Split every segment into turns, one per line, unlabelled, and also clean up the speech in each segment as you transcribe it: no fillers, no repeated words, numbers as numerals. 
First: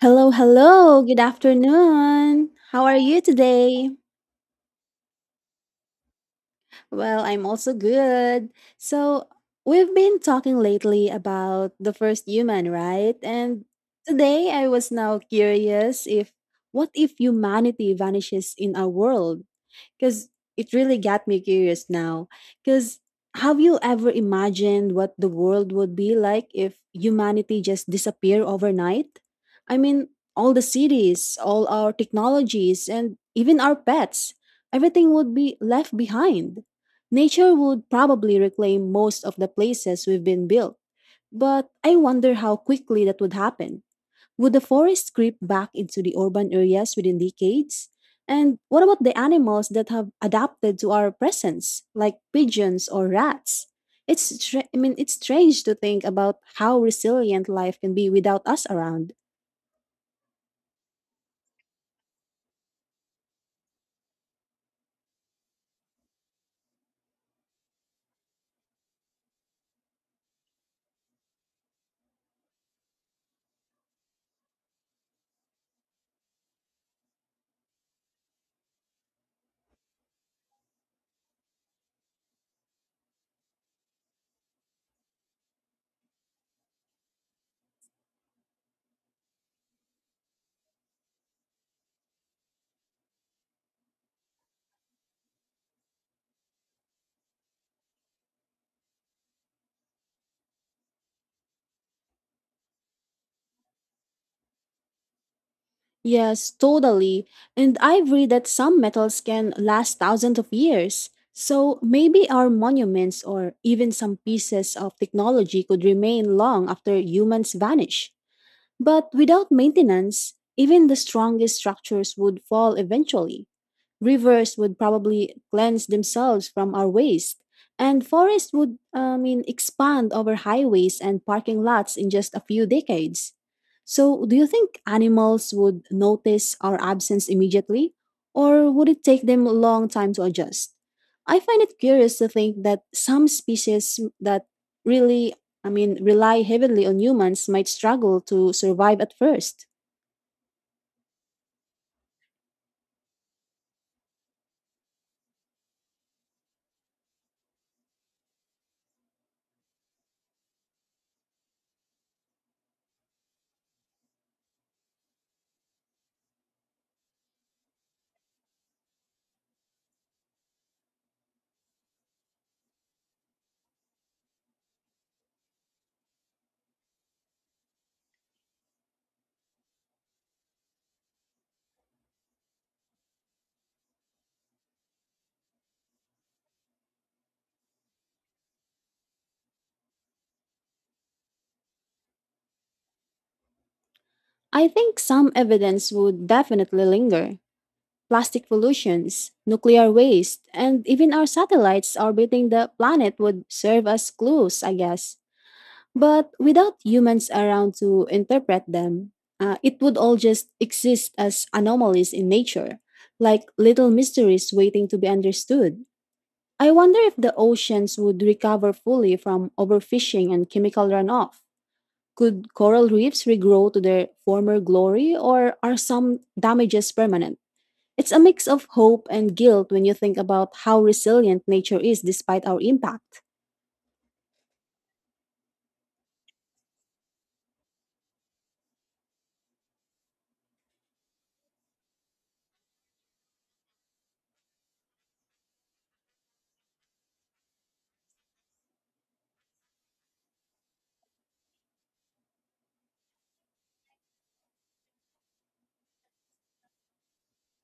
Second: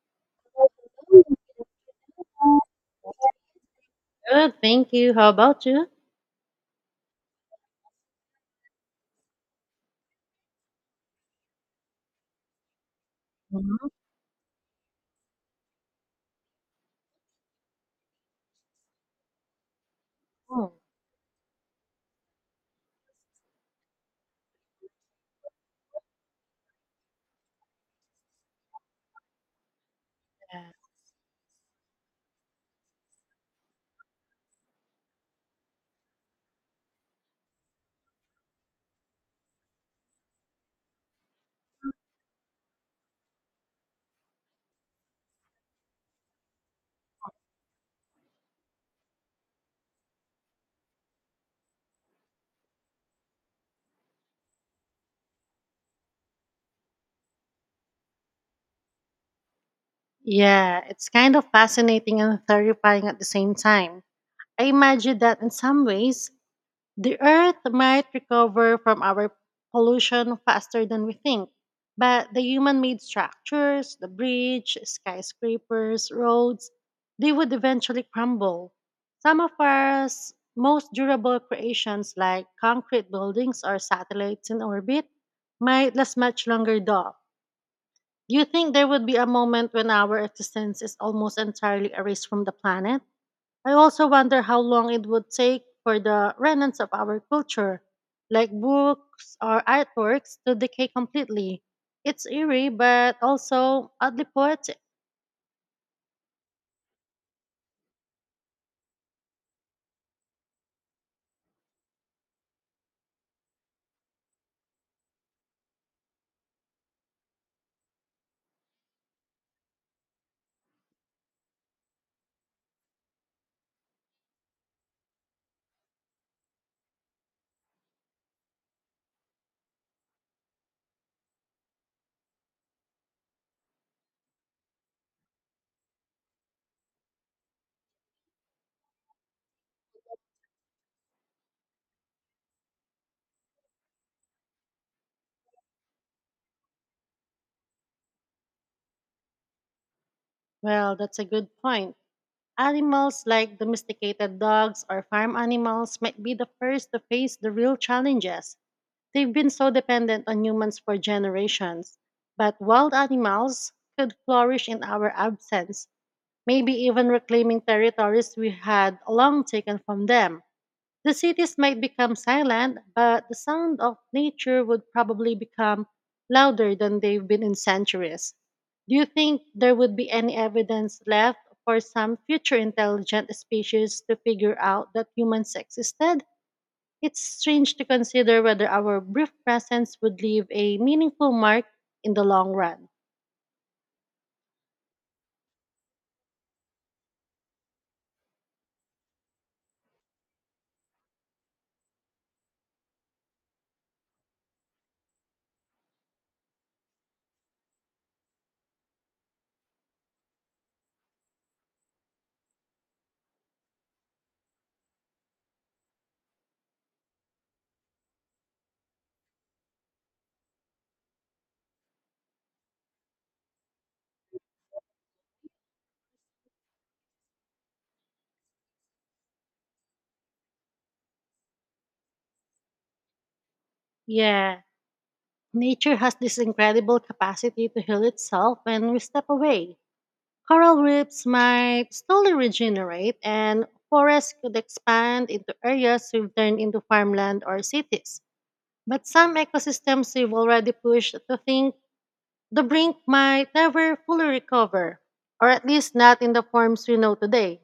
Hello, hello. Good afternoon. How are you today?
Good, thank you. How about you?
Well, I'm also good. So, we've been talking lately about the first human, right? And
Wow.
today I was now curious if what if humanity vanishes in our world? Because it really got me curious now. Because have you ever imagined what the world would be like if humanity just disappeared overnight? I mean, all the
Yeah,
cities, all our technologies, and even our pets, everything would be left behind. Nature would probably reclaim most of the places we've been built, but I wonder how quickly that would happen. Would the forests creep back into the urban areas within decades? And what about the animals that have adapted to our presence, like pigeons or rats? I mean, it's strange to think about how resilient life can be without us around.
yeah, it's kind of fascinating and terrifying at the same time. I imagine that in some ways, the Earth might recover from our pollution faster than we think, but the human made structures, the bridge, skyscrapers, roads, they would eventually crumble. Some of our most durable creations, like concrete buildings or satellites in orbit, might last much longer, though. Do you think there would be a moment when our existence is almost entirely erased from the planet? I also wonder how long it would take for the remnants of our culture, like books or artworks, to decay completely. It's eerie, but also oddly poetic.
Yes, totally. And I've read that some metals can last thousands of years. So maybe our monuments or even some pieces of technology could remain long after humans vanish. But without maintenance, even the strongest structures would fall eventually. Rivers would probably cleanse themselves from our waste, and forests would, I mean, expand over highways and parking lots in just a few decades. So, do you think animals would notice our absence immediately, or would it take them a long time to adjust? I find it curious to think that some species that really, I mean, rely heavily on humans might struggle to survive at first.
Well, that's a good point. Animals like domesticated dogs or farm animals might be the first to face the real challenges. They've been so dependent on humans for generations. But wild animals could flourish in our absence, maybe even reclaiming territories we had long taken from them. The cities might become silent, but the sound of nature would probably become louder than they've been in centuries. Do you think there would be any evidence left for some future intelligent species to figure out that humans existed? It's strange to consider whether our brief presence would leave a meaningful mark in the long run.
I think some evidence would definitely linger, plastic pollutions, nuclear waste, and even our satellites orbiting the planet would serve as clues, I guess. But without humans around to interpret them, it would all just exist as anomalies in nature, like little mysteries waiting to be understood. I wonder if the oceans would recover fully from overfishing and chemical runoff. Could coral reefs regrow to their former glory, or are some damages permanent? It's a mix of hope and guilt when you think about how resilient nature is despite our impact.
Yeah, nature has this incredible capacity to heal itself when we step away. Coral reefs might slowly regenerate, and forests could expand into areas we've turned into farmland or cities. But some ecosystems we've already pushed to think the brink might never fully recover, or at least not in the forms we know today.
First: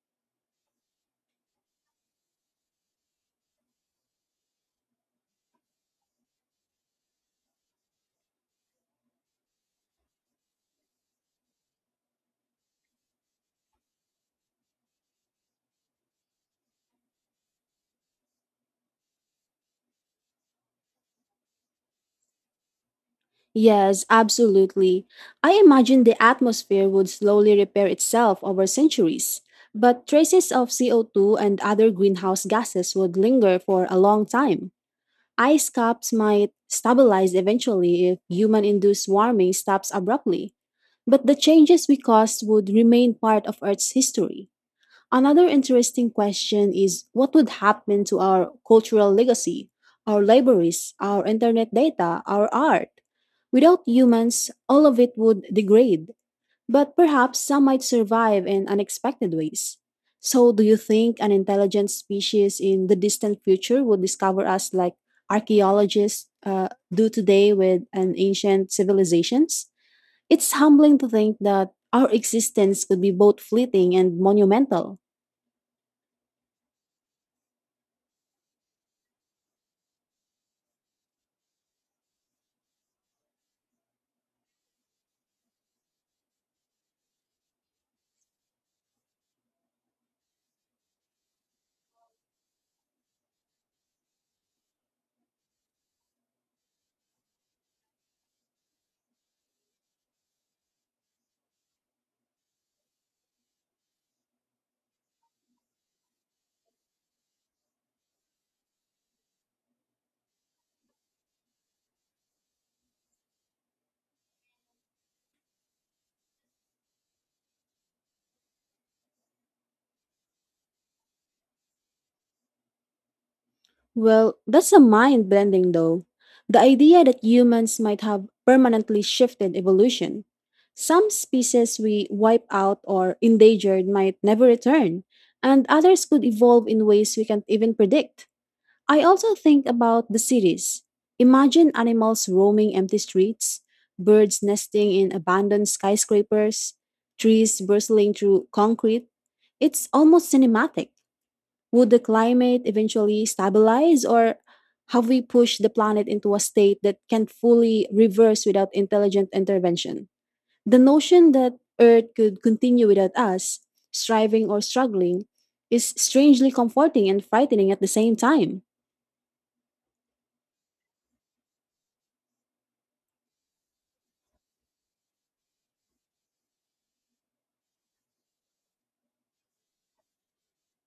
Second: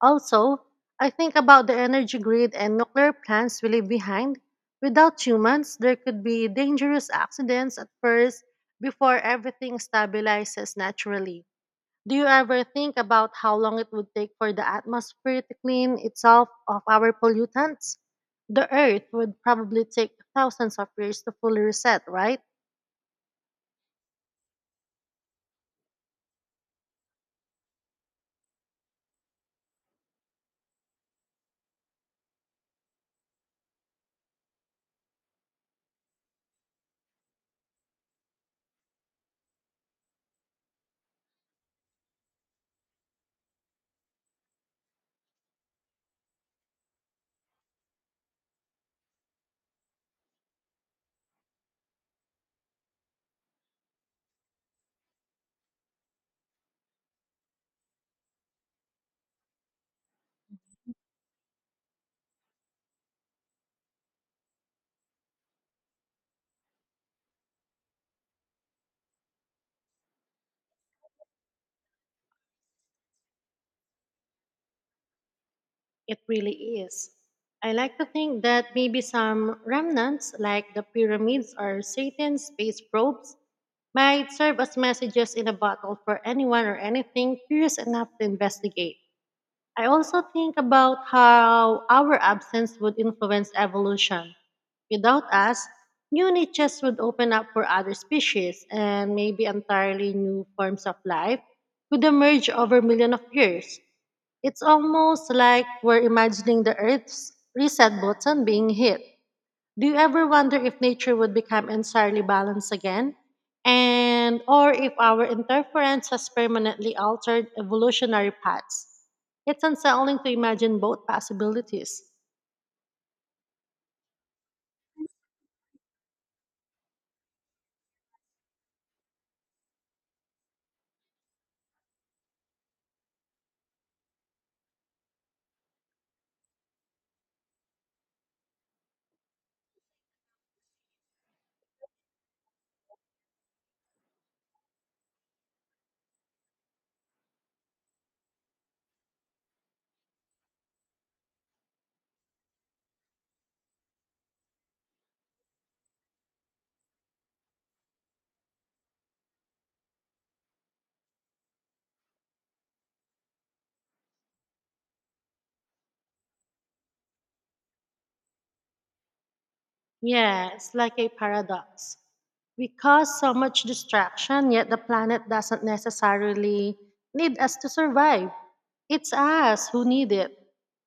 Also, I think about the energy grid and nuclear plants we leave behind. Without humans, there could be dangerous accidents at first before everything stabilizes naturally. Do you ever think about how long it would take for the atmosphere to clean itself of our pollutants? The Earth would probably take thousands of years to fully reset, right?
Yes, absolutely. I imagine the atmosphere would slowly repair itself over centuries, but traces of CO2 and other greenhouse gases would linger for a long time. Ice caps might stabilize eventually if human induced warming stops abruptly, but the changes we caused would remain part of Earth's history. Another interesting question is what would happen to our cultural legacy, our libraries, our internet data, our art? Without humans, all of it would degrade, but perhaps some might survive in unexpected ways. So, do you think an intelligent species in the distant future would discover us like archaeologists do today with an ancient civilizations? It's humbling to think that our existence could be both fleeting and monumental.
It really is. I like to think that maybe some remnants, like the pyramids or Satan's space probes, might serve as messages in a bottle for anyone or anything curious enough to investigate. I also think about how our absence would influence evolution. Without us, new niches would open up for other species, and maybe entirely new forms of life could emerge over millions of years. It's almost like we're imagining the Earth's reset button being hit. Do you ever wonder if nature would become entirely balanced again? And or if our interference has permanently altered evolutionary paths? It's unsettling to imagine both possibilities.
Well, that's a mind blending though. The idea that humans might have permanently shifted evolution. Some species we wipe out or endangered might never return, and others could evolve in ways we can't even predict. I also think about the cities. Imagine animals roaming empty streets, birds nesting in abandoned skyscrapers, trees bristling through concrete. It's almost cinematic. Would the climate eventually stabilize, or have we pushed the planet into a state that can fully reverse without intelligent intervention? The notion that Earth could continue without us, striving or struggling, is strangely comforting and frightening at the same time.
Yeah, it's like a paradox. We cause so much distraction, yet the planet doesn't necessarily need us to survive. It's us who need it.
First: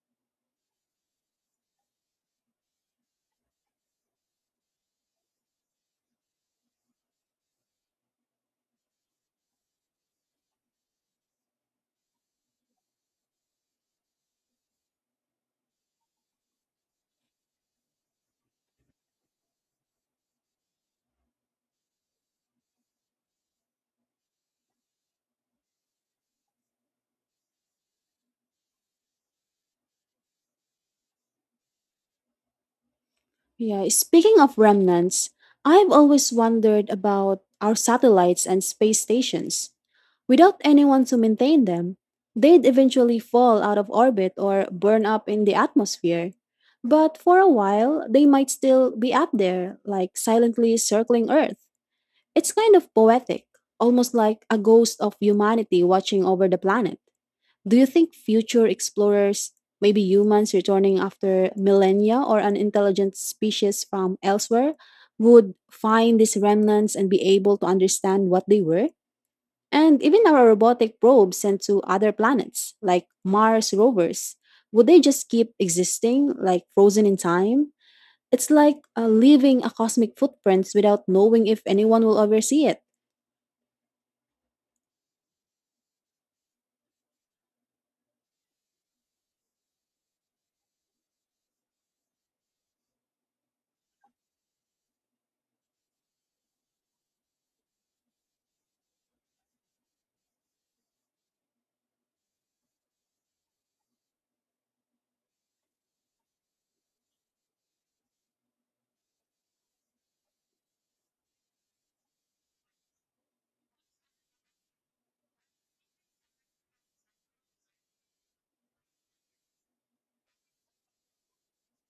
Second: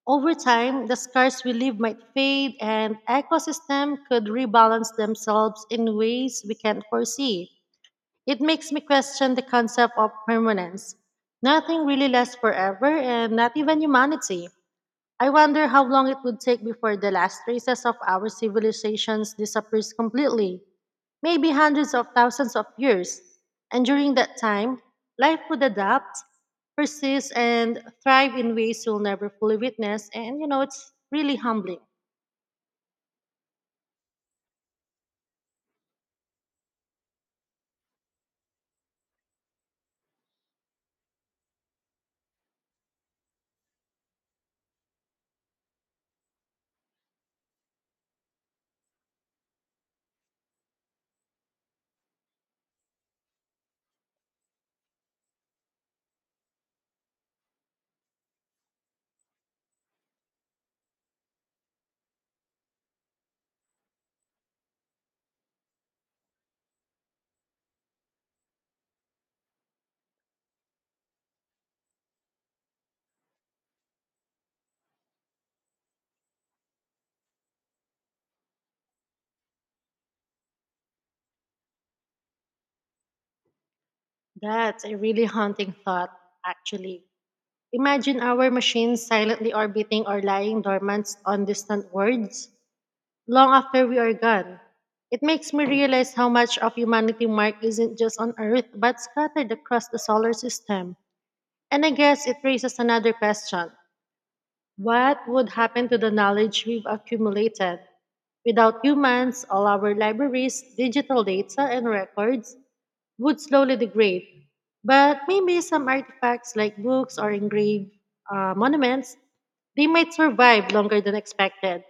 Over time, the scars we leave might fade, and ecosystem could rebalance themselves in ways we can't foresee. It makes me question the concept of permanence. Nothing really lasts forever, and not even humanity. I wonder how long it would take before the last traces of our civilizations disappears completely. Maybe hundreds of thousands of years. And during that time, life would adapt, persist and thrive in ways you'll never fully witness, and it's really humbling.
Yeah, speaking of remnants, I've always wondered about our satellites and space stations. Without anyone to maintain them, they'd eventually fall out of orbit or burn up in the atmosphere. But for a while, they might still be up there, like silently circling Earth. It's kind of poetic, almost like a ghost of humanity watching over the planet. Do you think future explorers, maybe humans returning after millennia or an intelligent species from elsewhere, would find these remnants and be able to understand what they were? And even our robotic probes sent to other planets, like Mars rovers, would they just keep existing, like frozen in time? It's like leaving a cosmic footprints without knowing if anyone will ever see it.
That's a really haunting thought, actually. Imagine our machines silently orbiting or lying dormant on distant worlds long after we are gone. It makes me realize how much of humanity mark isn't just on Earth but scattered across the solar system. And I guess it raises another question. What would happen to the knowledge we've accumulated? Without humans, all our libraries, digital data, and records, would slowly degrade. But maybe some artifacts like books or engraved monuments, they might survive longer than expected,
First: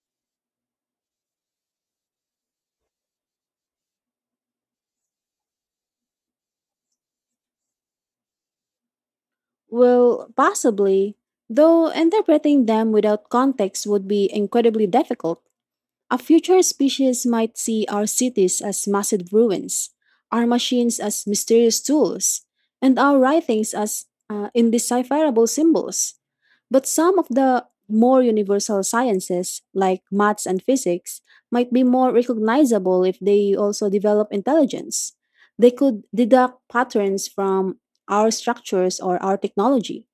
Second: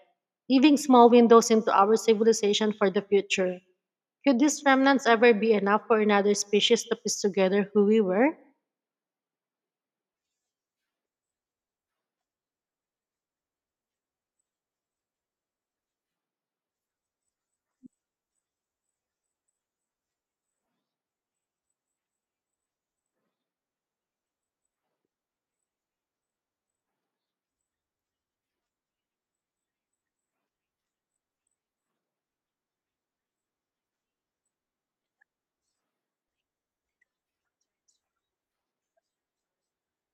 leaving small windows into our civilization for the future. Could these remnants ever be enough for another species to piece together who we were?
Well, possibly, though interpreting them without context would be incredibly difficult. A future species might see our cities as massive ruins, our machines as mysterious tools, and our writings as indecipherable symbols. But some of the more universal sciences, like maths and physics, might be more recognizable if they also develop intelligence. They could deduct patterns from our structures or our technology.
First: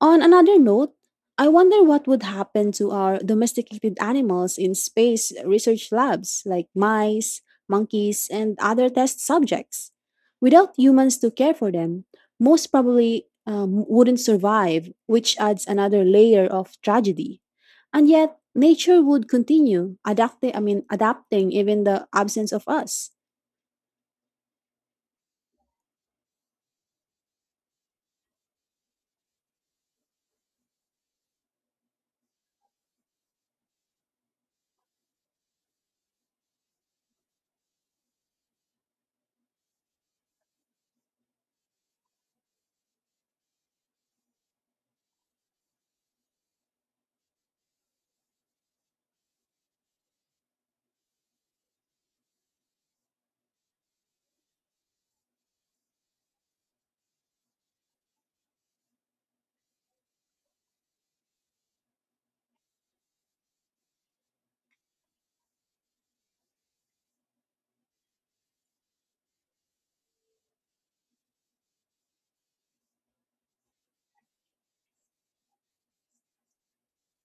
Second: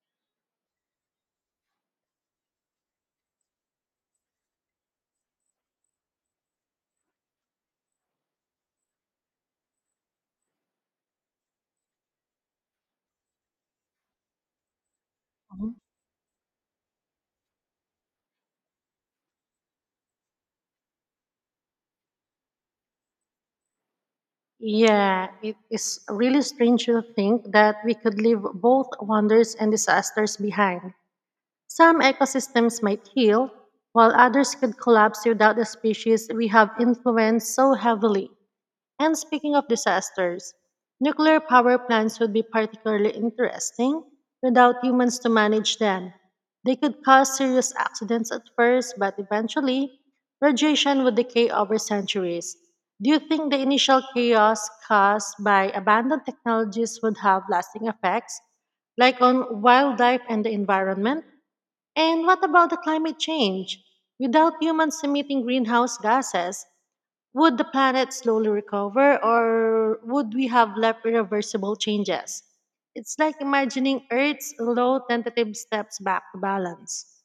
On another note, I wonder what would happen to our domesticated animals in space research labs like mice, monkeys, and other test subjects. Without humans to care for them, most probably wouldn't survive, which adds
Mhm.
another layer of tragedy. And yet, nature would continue adapting, I mean, adapting even the absence of us.
Yeah, it is really strange to think that we could leave both wonders and disasters behind. Some ecosystems might heal, while others could collapse without the species we have influenced so heavily. And speaking of disasters, nuclear power plants would be particularly interesting without humans to manage them. They could cause serious accidents at first, but eventually, radiation would decay over centuries. Do you think the initial chaos caused by abandoned technologies would have lasting effects, like on wildlife and the environment? And what about the climate change? Without humans emitting greenhouse gases, would the planet slowly recover or would we have left irreversible changes? It's like imagining Earth's low tentative steps back to balance.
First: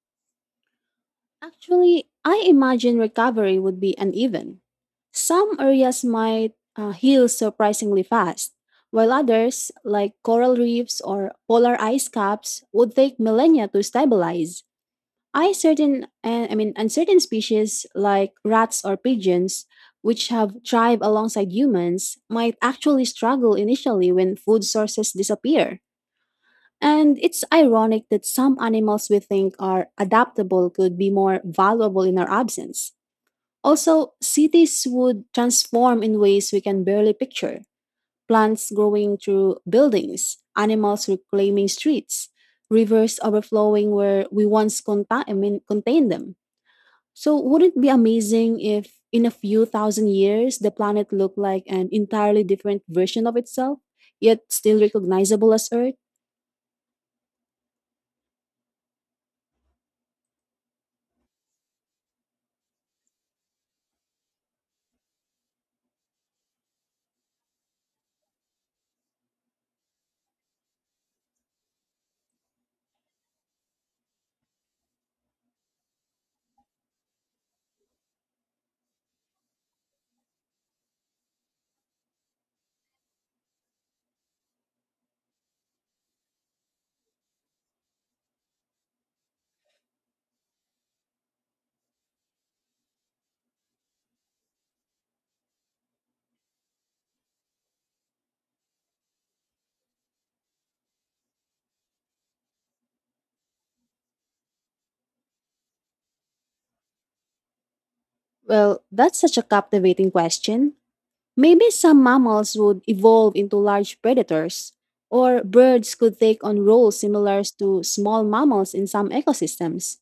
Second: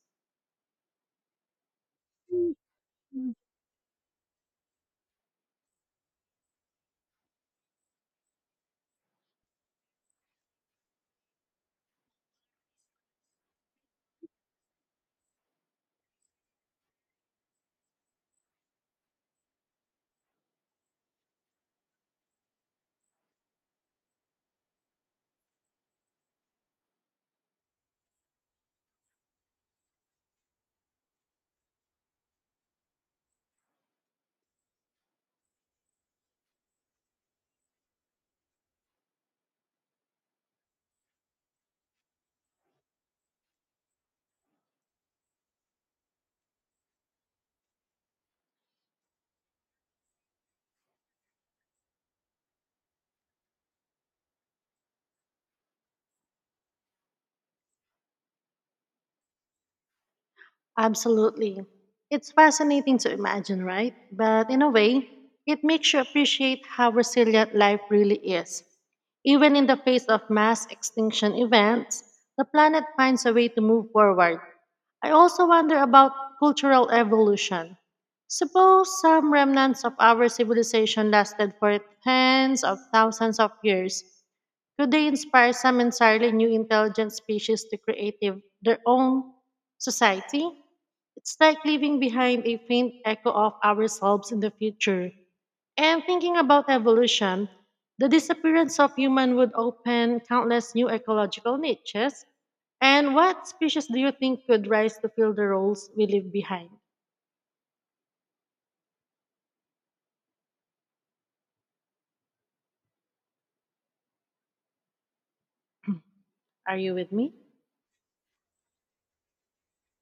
Actually, I imagine recovery would be uneven. Some areas might heal surprisingly fast, while others, like coral reefs or polar ice caps, would take millennia to stabilize. I mean, uncertain species like rats or pigeons, which have thrived alongside humans, might actually struggle initially when food sources disappear. And it's ironic that some animals we think are adaptable could be more valuable in our absence. Also, cities would transform in ways we can barely picture plants growing through buildings, animals reclaiming streets, rivers overflowing where we once I mean, contained them. So, wouldn't it be amazing if in a few thousand years the planet looked like an entirely different version of itself, yet still recognizable as Earth?
Absolutely. It's fascinating to imagine, right? But in a way, it makes you appreciate how resilient life really is. Even in the face of mass extinction events, the planet finds a way to move forward. I also wonder about cultural evolution. Suppose some remnants of our civilization lasted for tens of thousands of years. Could they inspire some entirely new intelligent species to create their own society? It's like leaving behind a faint echo of ourselves in the future. And thinking about evolution, the disappearance of human would open countless new ecological niches. And what species do you think could rise to fill the roles we leave behind?
Well, that's such a captivating question. Maybe some mammals would evolve into large predators, or birds could take on
Are you
roles
with me?
similar to small mammals in some ecosystems.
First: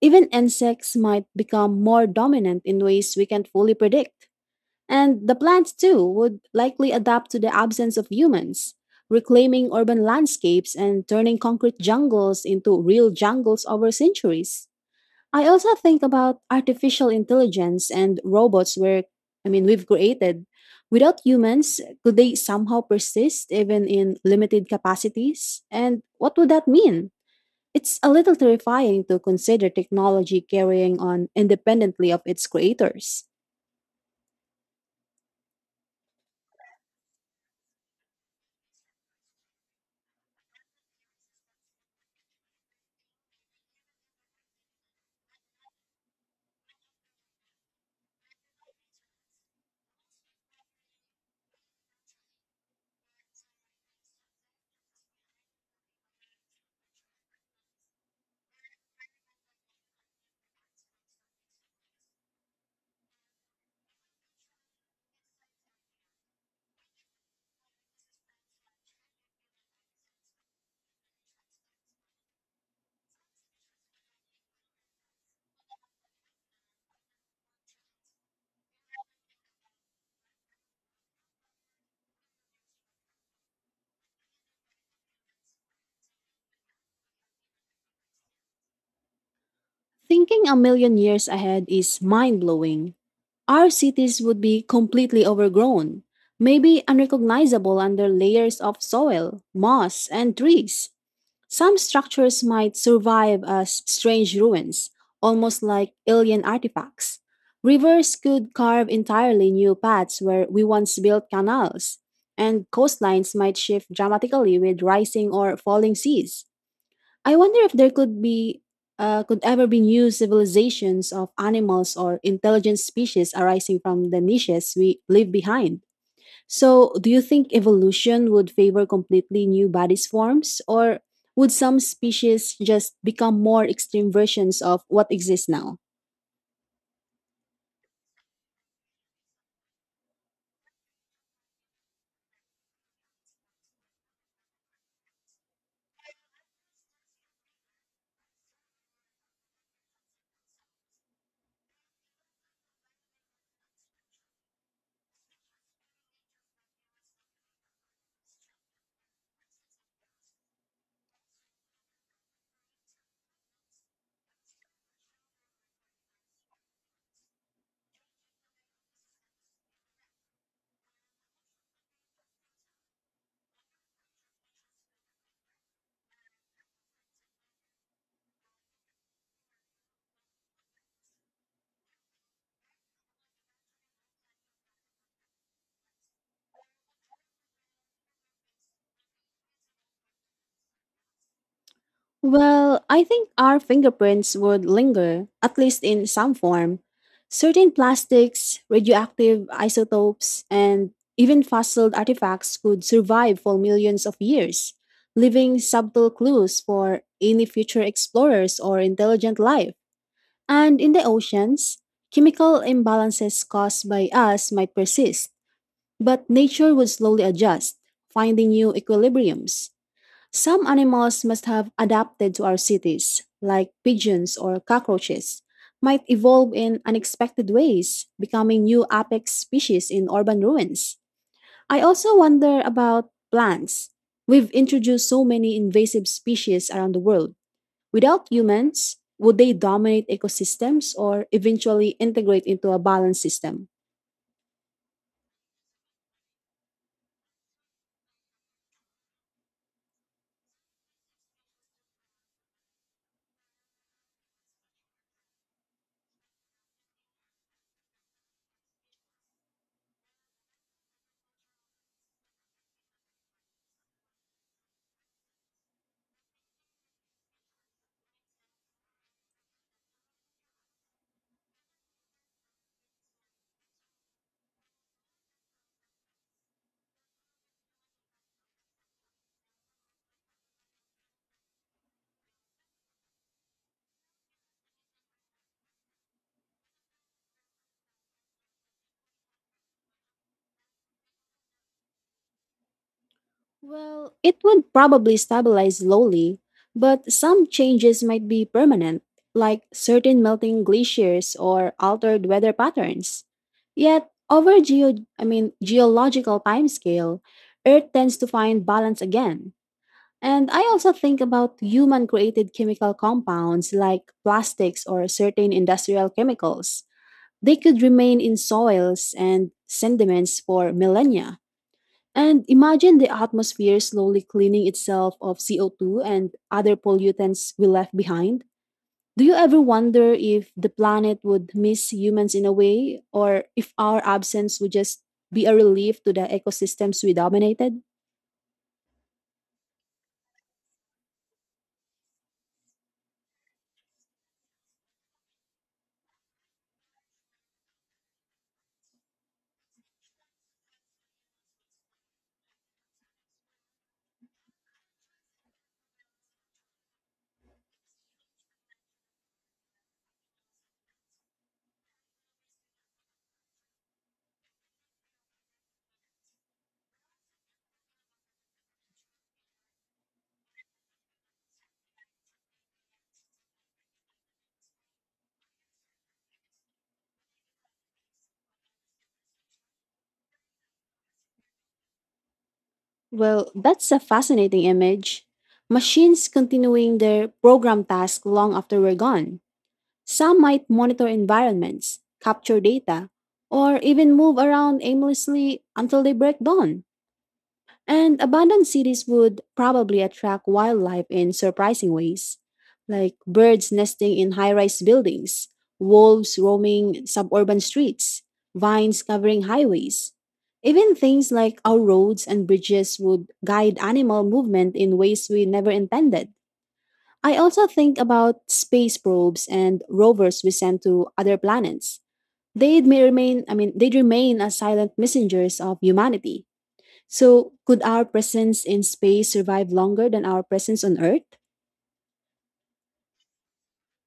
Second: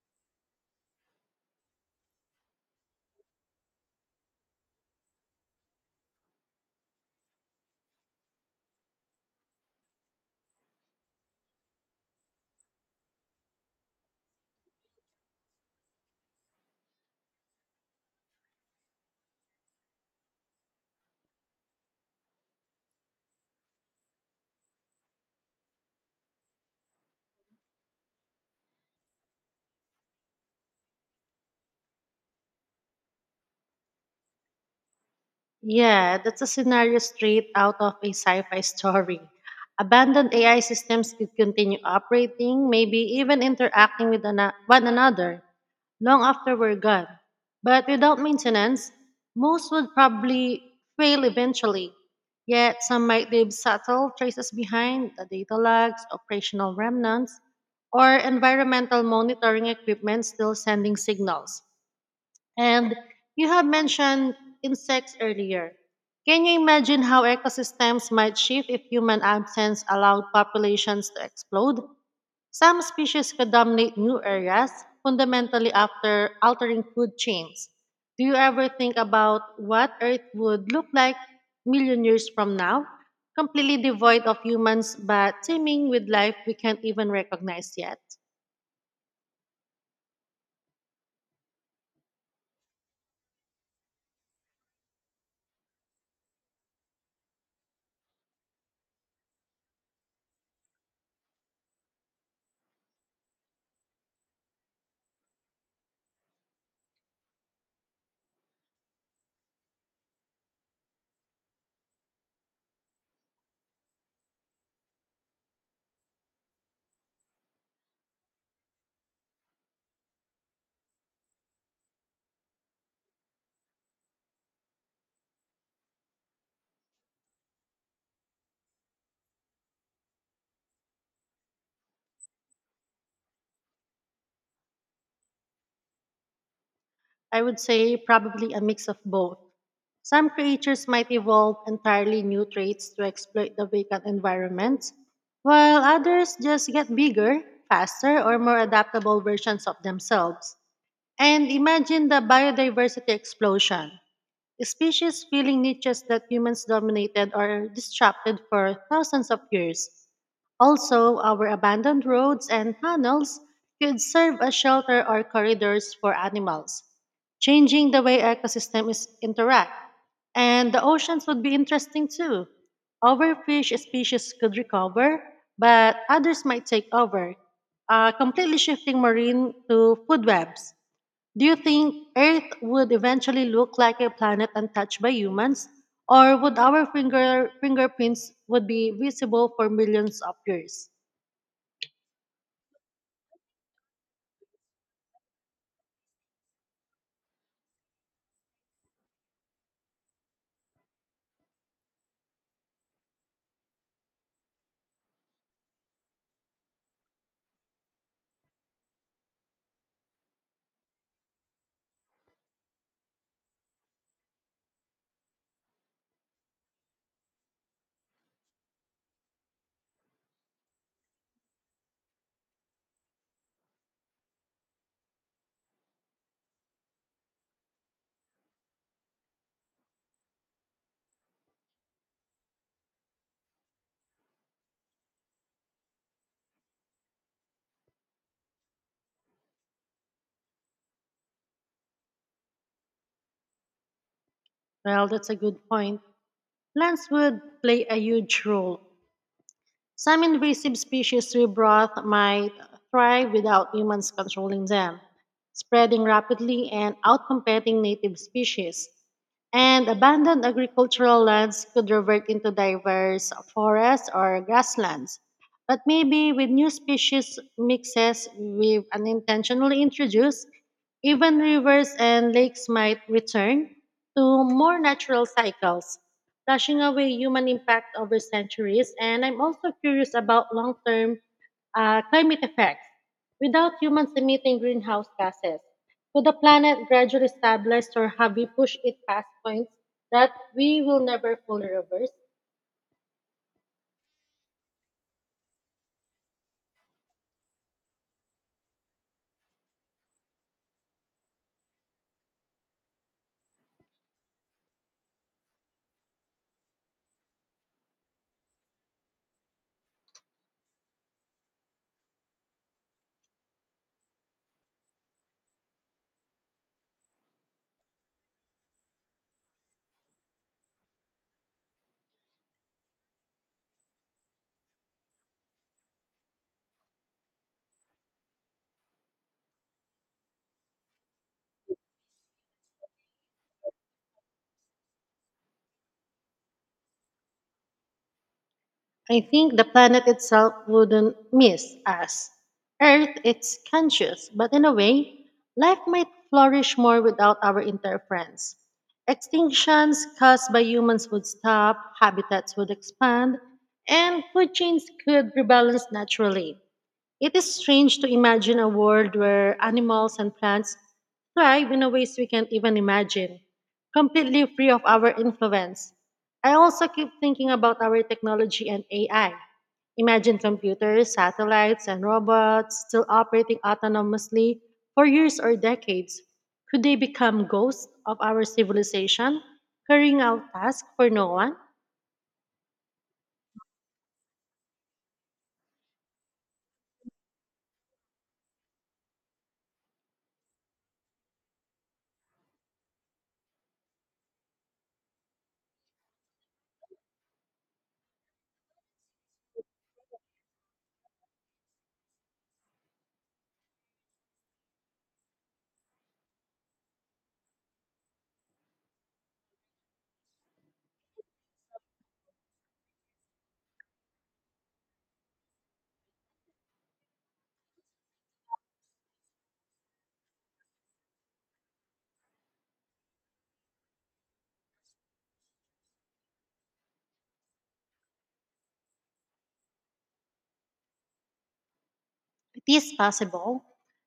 Even insects might become more dominant in ways we can't fully predict. And the plants, too, would likely adapt to the absence of humans, reclaiming urban landscapes and turning concrete jungles into real jungles over centuries. I also think about artificial intelligence and robots where I mean we've created without humans could they somehow persist even in limited capacities, and what would that mean? It's a little terrifying to consider technology carrying on independently of its creators.
Yeah, that's a scenario straight out of a sci fi story. Abandoned AI systems could continue operating, maybe even interacting with one another long after we're gone. But without maintenance, most would probably fail eventually. Yet some might leave subtle traces behind, the data logs, operational remnants, or environmental monitoring equipment still sending signals. And you have mentioned insects earlier. Can you imagine how ecosystems might shift if human absence allowed populations to explode? Some species could dominate new areas, fundamentally after altering food chains. Do you ever think about what Earth would look like million years from now? Completely devoid of humans, but teeming with life we can't even recognize yet.
Thinking a million years ahead is mind-blowing. Our cities would be completely overgrown, maybe unrecognizable under layers of soil, moss, and trees. Some structures might survive as strange ruins, almost like alien artifacts. Rivers could carve entirely new paths where we once built canals, and coastlines might shift dramatically with rising or falling seas. I wonder if there could be could ever be new civilizations of animals or intelligent species arising from the niches we leave behind. So, do you think evolution would favor completely new body forms, or would some species just become more extreme versions of what exists now?
I would say probably a mix of both. Some creatures might evolve entirely new traits to exploit the vacant environment, while others just get bigger, faster, or more adaptable versions of themselves. And imagine the biodiversity explosion. Species filling niches that humans dominated are disrupted for thousands of years. Also, our abandoned roads and tunnels could serve as shelter or corridors for animals, changing the way ecosystems interact. And the oceans would be interesting too. Overfish species could recover, but others might take over, completely shifting marine to food webs. Do you think Earth would eventually look like a planet untouched by humans, or would our fingerprints would be visible for millions of years?
Well, I think our fingerprints would linger, at least in some form. Certain plastics, radioactive isotopes, and even fossil artifacts could survive for millions of years, leaving subtle clues for any future explorers or intelligent life. And in the oceans, chemical imbalances caused by us might persist, but nature would slowly adjust, finding new equilibriums. Some animals must have adapted to our cities, like pigeons or cockroaches, might evolve in unexpected ways, becoming new apex species in urban ruins. I also wonder about plants. We've introduced so many invasive species around the world. Without humans, would they dominate ecosystems or eventually integrate into a balanced system?
Well, that's a good point. Plants would play a huge role. Some invasive species we brought might thrive without humans controlling them, spreading rapidly and outcompeting native species. And abandoned agricultural lands could revert into diverse forests or grasslands. But maybe with new species mixes we've unintentionally introduced, even rivers and lakes might return to more natural cycles, brushing away human impact over centuries. And I'm also curious about long term climate effects. Without humans emitting greenhouse gases, could the planet gradually stabilize or have we pushed it past points that we will never fully reverse?
Well, it would probably stabilize slowly, but some changes might be permanent, like certain melting glaciers or altered weather patterns. Yet, over geo I mean geological timescale, Earth tends to find balance again. And I also think about human created chemical compounds like plastics or certain industrial chemicals. They could remain in soils and sediments for millennia. And imagine the atmosphere slowly cleaning itself of CO2 and other pollutants we left behind. Do you ever wonder if the planet would miss humans in a way, or if our absence would just be a relief to the ecosystems we dominated?
I think the planet itself wouldn't miss us. Earth is conscious, but in a way, life might flourish more without our interference. Extinctions caused by humans would stop, habitats would expand, and food chains could rebalance naturally. It is strange to imagine a world where animals and plants thrive in a ways we can't even imagine, completely free of our influence. I also keep thinking about our technology and AI. Imagine computers, satellites, and robots still operating autonomously for years or decades. Could they become ghosts of our civilization, carrying out tasks for no one?
Well, that's a fascinating image. Machines continuing their program task long after we're gone. Some might monitor environments, capture data, or even move around aimlessly until they break dawn. And abandoned cities would probably attract wildlife in surprising ways, like birds nesting in high rise buildings, wolves roaming suburban streets, vines covering highways. Even things like our roads and bridges would guide animal movement in ways we never intended. I also think about space probes and rovers we send to other planets. I mean, they remain as silent messengers of humanity. So, could our presence in space survive longer than our presence on Earth?
It is possible.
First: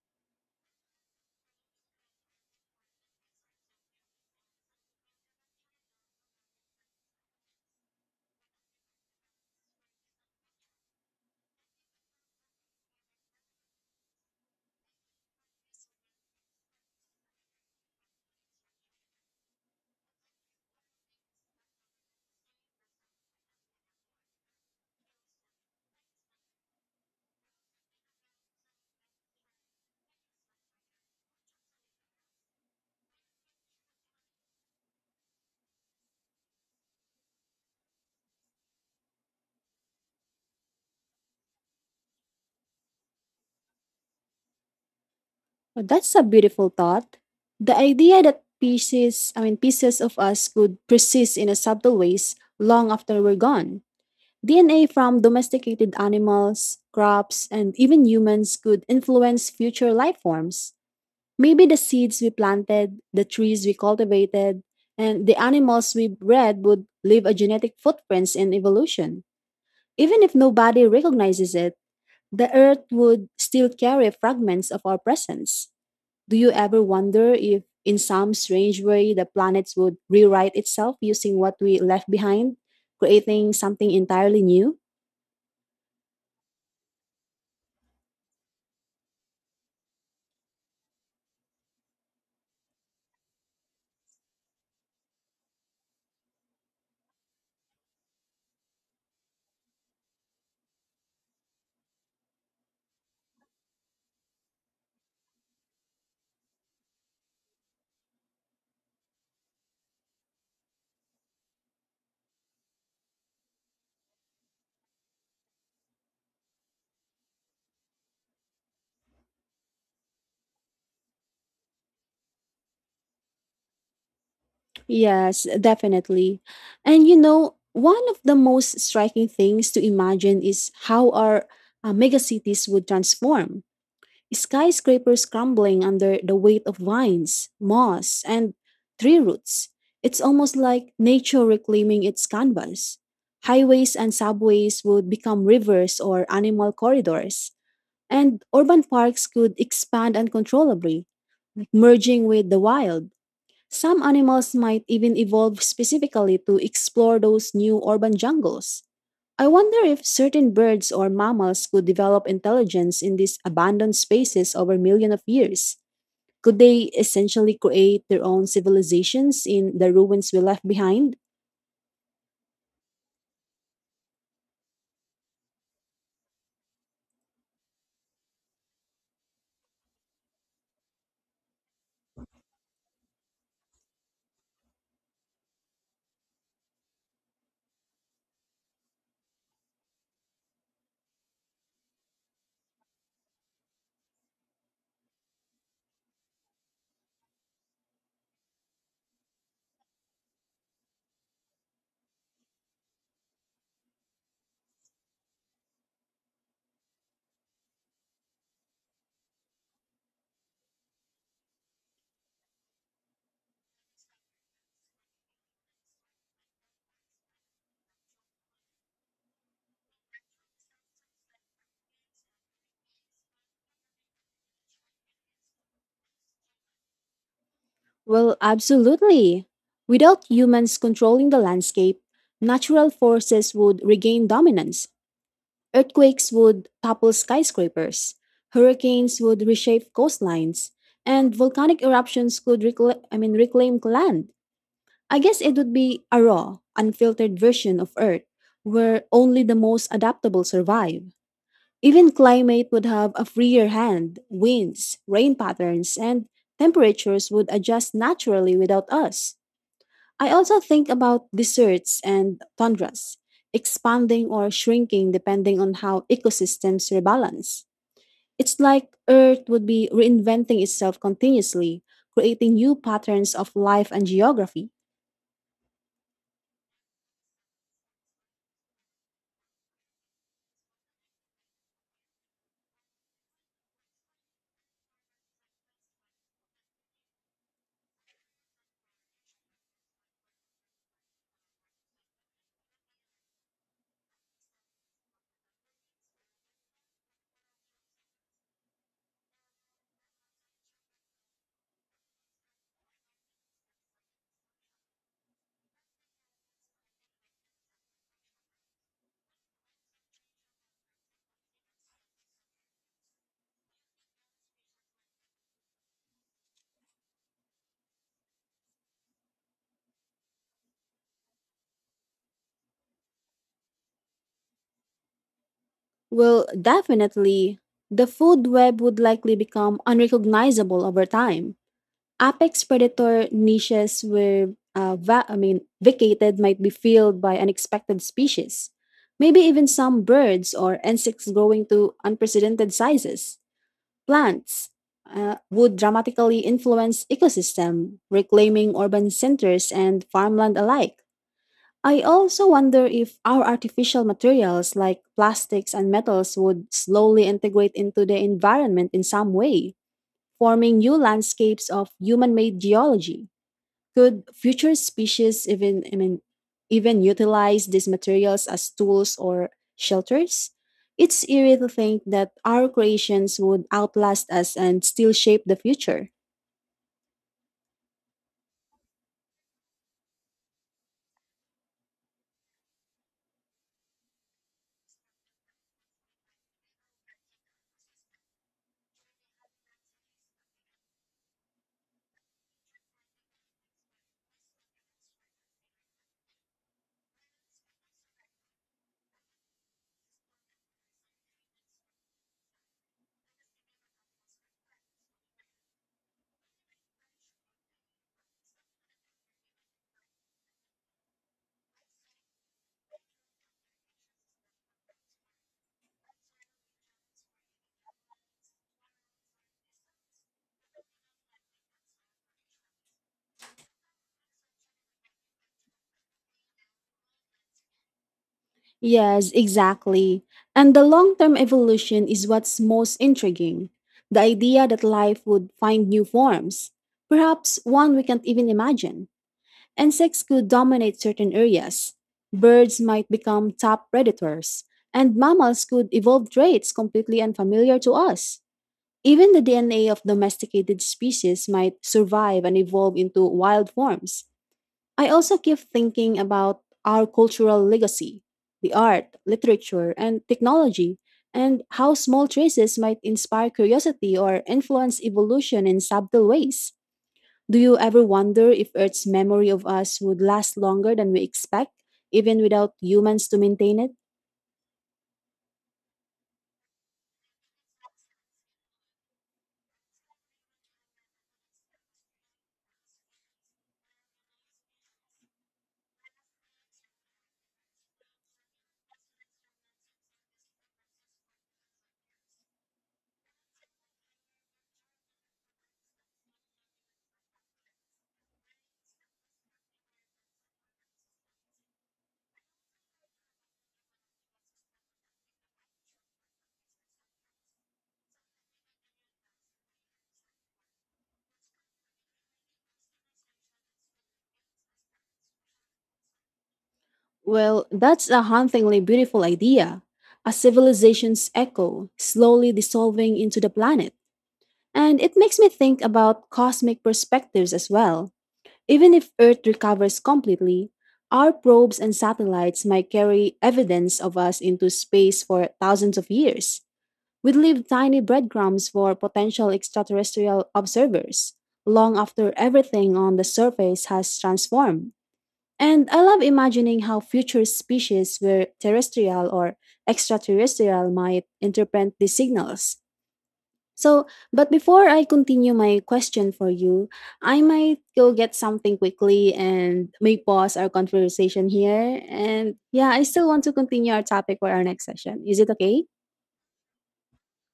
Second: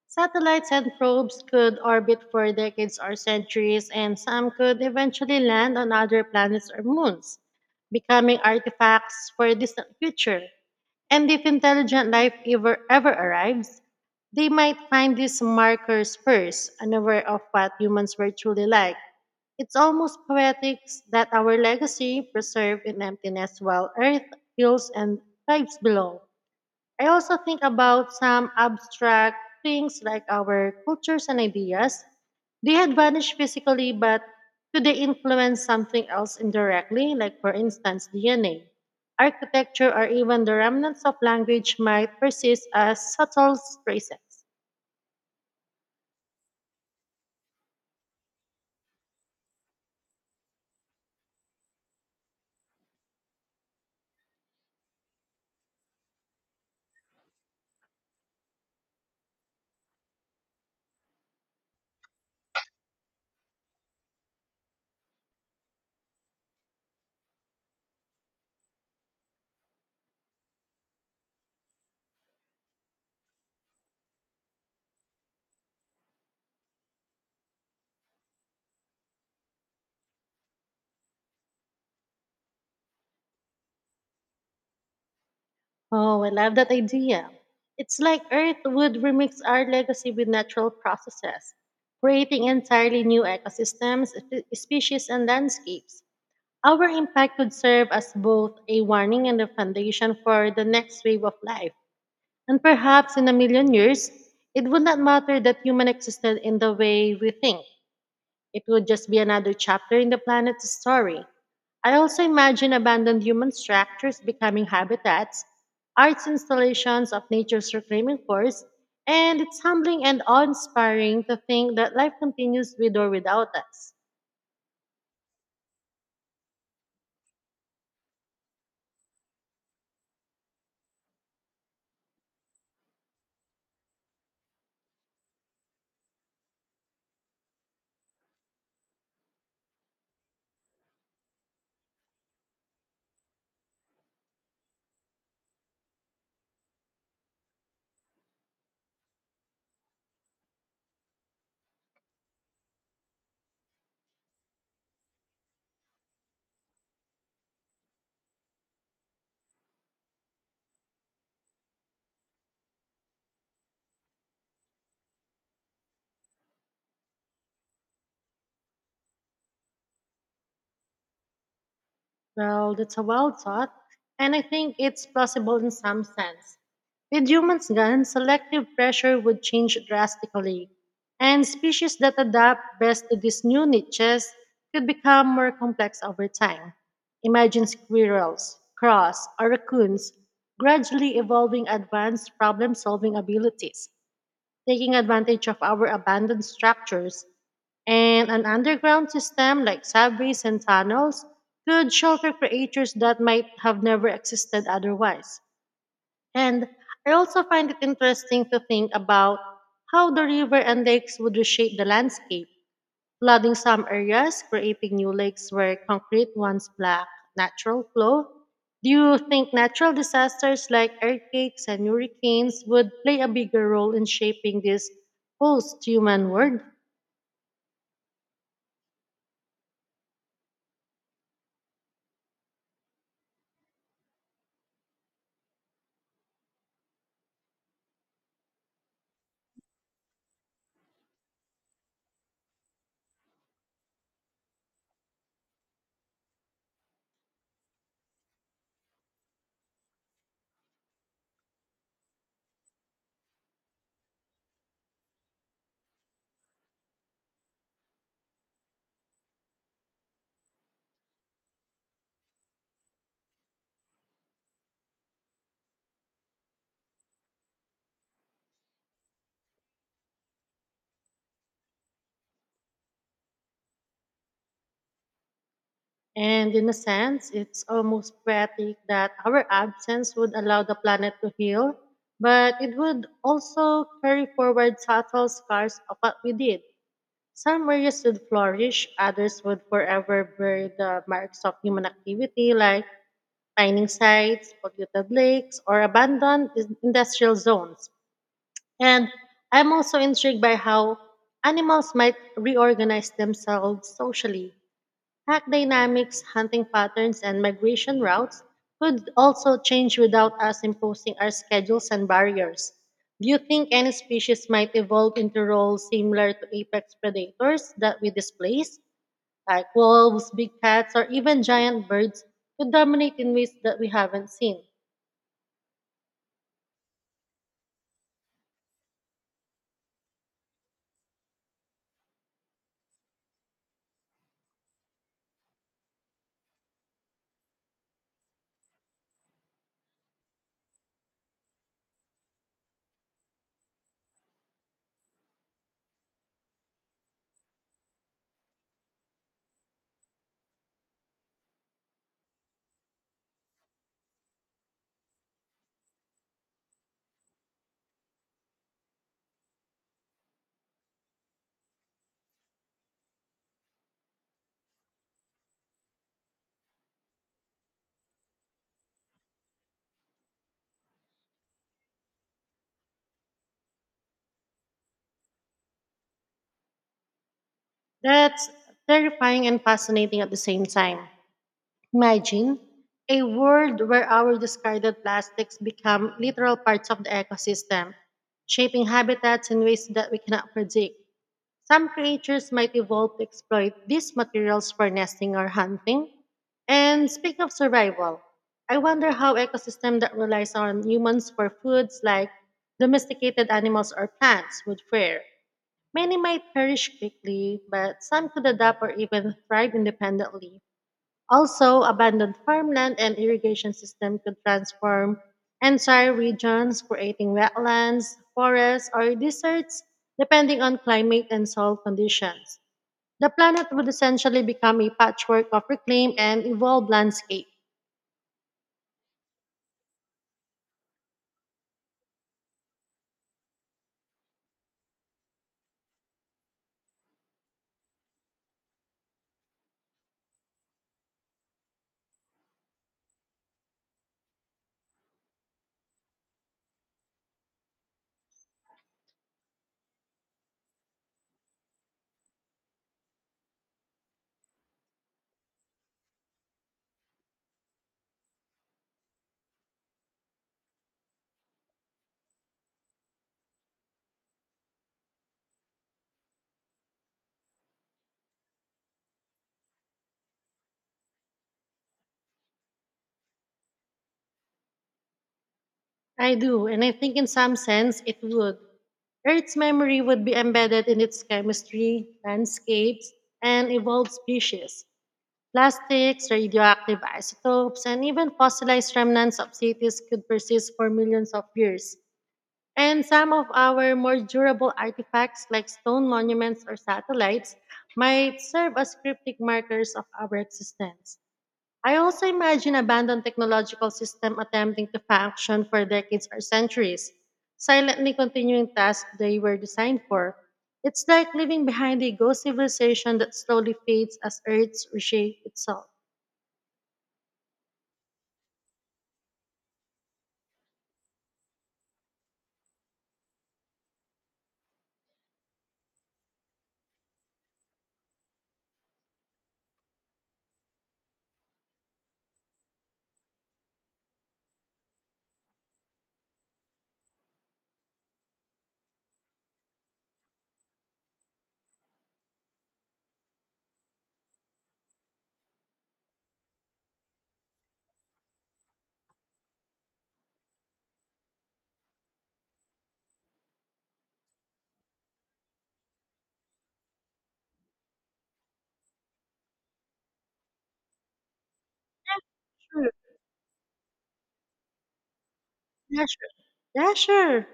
Satellites and probes could orbit for decades or centuries, and some could eventually land on other planets or moons, becoming artifacts for a distant future. And if intelligent life ever arrives, they might find these markers first, unaware of what humans were truly like. It's almost poetic that our legacy preserved in emptiness while Earth heals and thrives below. I also think about some abstract things like our cultures and ideas. They had vanished physically, but could they influence something else indirectly, like, for instance, DNA? Architecture or even the remnants of language might persist as subtle traces.
Well, that's a beautiful thought. The idea that pieces, I mean, pieces of us could persist in a subtle ways long after we're gone. DNA from domesticated animals, crops, and even humans could influence future life forms. Maybe the seeds we planted, the trees we cultivated, and the animals we bred would leave a genetic footprints in evolution. Even if nobody recognizes it, the earth would still carry fragments of our presence. Do you ever wonder if, in some strange way, the planets would rewrite itself using what we left behind, creating something entirely new?
Oh, I love that idea. It's like Earth would remix our legacy with natural processes, creating entirely new ecosystems, species, and landscapes. Our impact could serve as both a warning and a foundation for the next wave of life. And perhaps in a million years, it would not matter that human existed in the way we think. It would just be another chapter in the planet's story. I also imagine abandoned human structures becoming habitats, arts installations of nature's reclaiming force, and it's humbling and awe inspiring to think that life continues with or without us.
Yes, definitely. And you know, one of the most striking things to imagine is how our megacities would transform. Skyscrapers crumbling under the weight of vines, moss, and tree roots. It's almost like nature reclaiming its canvas. Highways and subways would become rivers or animal corridors, and urban parks could expand uncontrollably, merging with the wild. Some animals might even evolve specifically to explore those new urban jungles. I wonder if certain birds or mammals could develop intelligence in these abandoned spaces over millions of years. Could they essentially create their own civilizations in the ruins we left behind?
Well, that's a wild thought, and I think it's plausible in some sense. With humans gone, selective pressure would change drastically, and species that adapt best to these new niches could become more complex over time. Imagine squirrels, crows, or raccoons gradually evolving advanced problem solving abilities, taking advantage of our abandoned structures. And an underground system like subways and tunnels could shelter creatures that might have never existed otherwise. And I also find it interesting to think about how the river and lakes would reshape the landscape, flooding some areas, creating new lakes where concrete once black. Natural flow. Do you think natural disasters like earthquakes and hurricanes would play a bigger role in shaping this post human world?
Well, absolutely. Without humans controlling the landscape, natural forces would regain dominance. Earthquakes would topple skyscrapers, hurricanes would reshape coastlines, and volcanic eruptions could reclaim land. I guess it would be a raw, unfiltered version of Earth where only the most adaptable survive. Even climate would have a freer hand, winds, rain patterns, and temperatures would adjust naturally without us. I also think about deserts and tundras, expanding or shrinking depending on how ecosystems rebalance. It's like Earth would be reinventing itself continuously, creating new patterns of life and geography.
And in a sense, it's almost poetic that our absence would allow the planet to heal, but it would also carry forward subtle scars of what we did. Some areas would flourish, others would forever bear the marks of human activity like mining sites, polluted lakes, or abandoned industrial zones. And I'm also intrigued by how animals might reorganize themselves socially. Pack dynamics, hunting patterns, and migration routes could also change without us imposing our schedules and barriers. Do you think any species might evolve into roles similar to apex predators that we displace, like wolves, big cats, or even giant birds, could dominate in ways that we haven't seen?
Well, definitely, the food web would likely become unrecognizable over time. Apex predator niches were vacated might be filled by unexpected species. Maybe even some birds or insects growing to unprecedented sizes. Plants would dramatically influence ecosystem, reclaiming urban centers and farmland alike. I also wonder if our artificial materials like plastics and metals would slowly integrate into the environment in some way, forming new landscapes of human made geology. Could future species even even utilize these materials as tools or shelters? It's eerie to think that our creations would outlast us and still shape the future.
That's terrifying and fascinating at the same time. Imagine a world where our discarded plastics become literal parts of the ecosystem, shaping habitats in ways that we cannot predict. Some creatures might evolve to exploit these materials for nesting or hunting. And speak of survival, I wonder how ecosystems that relies on humans for foods like domesticated animals or plants would fare. Many might perish quickly, but some could adapt or even thrive independently. Also, abandoned farmland and irrigation system could transform entire regions, creating wetlands, forests, or deserts depending on climate and soil conditions. The planet would essentially become a patchwork of reclaimed and evolved landscape.
Yes, exactly. And the long term evolution is what's most intriguing, the idea that life would find new forms, perhaps one we can't even imagine. Insects could dominate certain areas. Birds might become top predators. And mammals could evolve traits completely unfamiliar to us. Even the DNA of domesticated species might survive and evolve into wild forms. I also keep thinking about our cultural legacy, the art, literature, and technology, and how small traces might inspire curiosity or influence evolution in subtle ways. Do you ever wonder if Earth's memory of us would last longer than we expect, even without humans to maintain it?
I do, and I think in some sense it would. Earth's memory would be embedded in its chemistry, landscapes, and evolved species. Plastics, radioactive isotopes, and even fossilized remnants of cities could persist for millions of years. And some of our more durable artifacts, like stone monuments or satellites, might serve as cryptic markers of our existence. I also imagine abandoned technological systems attempting to function for decades or centuries, silently continuing tasks they were designed for. It's like leaving behind a ghost civilization that slowly fades as Earth reshapes itself.
Well, that's a hauntingly beautiful idea. A civilization's echo, slowly dissolving into the planet. And it makes me think about cosmic perspectives as well. Even if Earth recovers completely, our probes and satellites might carry evidence of us into space for thousands of years. We'd leave tiny breadcrumbs for potential extraterrestrial observers, long after everything on the surface has transformed. And I love imagining how future species, were terrestrial or extraterrestrial, might interpret these signals. So, but before I continue my question for you, I might go get something quickly and may pause our conversation here. And yeah,
Sure.
I still want to continue our topic for our next session. Is it okay?
Yeah, sure. Yeah, sure.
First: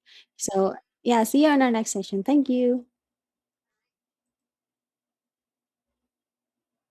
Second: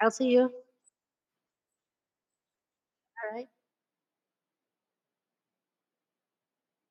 I'll see you. All
So, yeah, see you on our next session. Thank you.
right.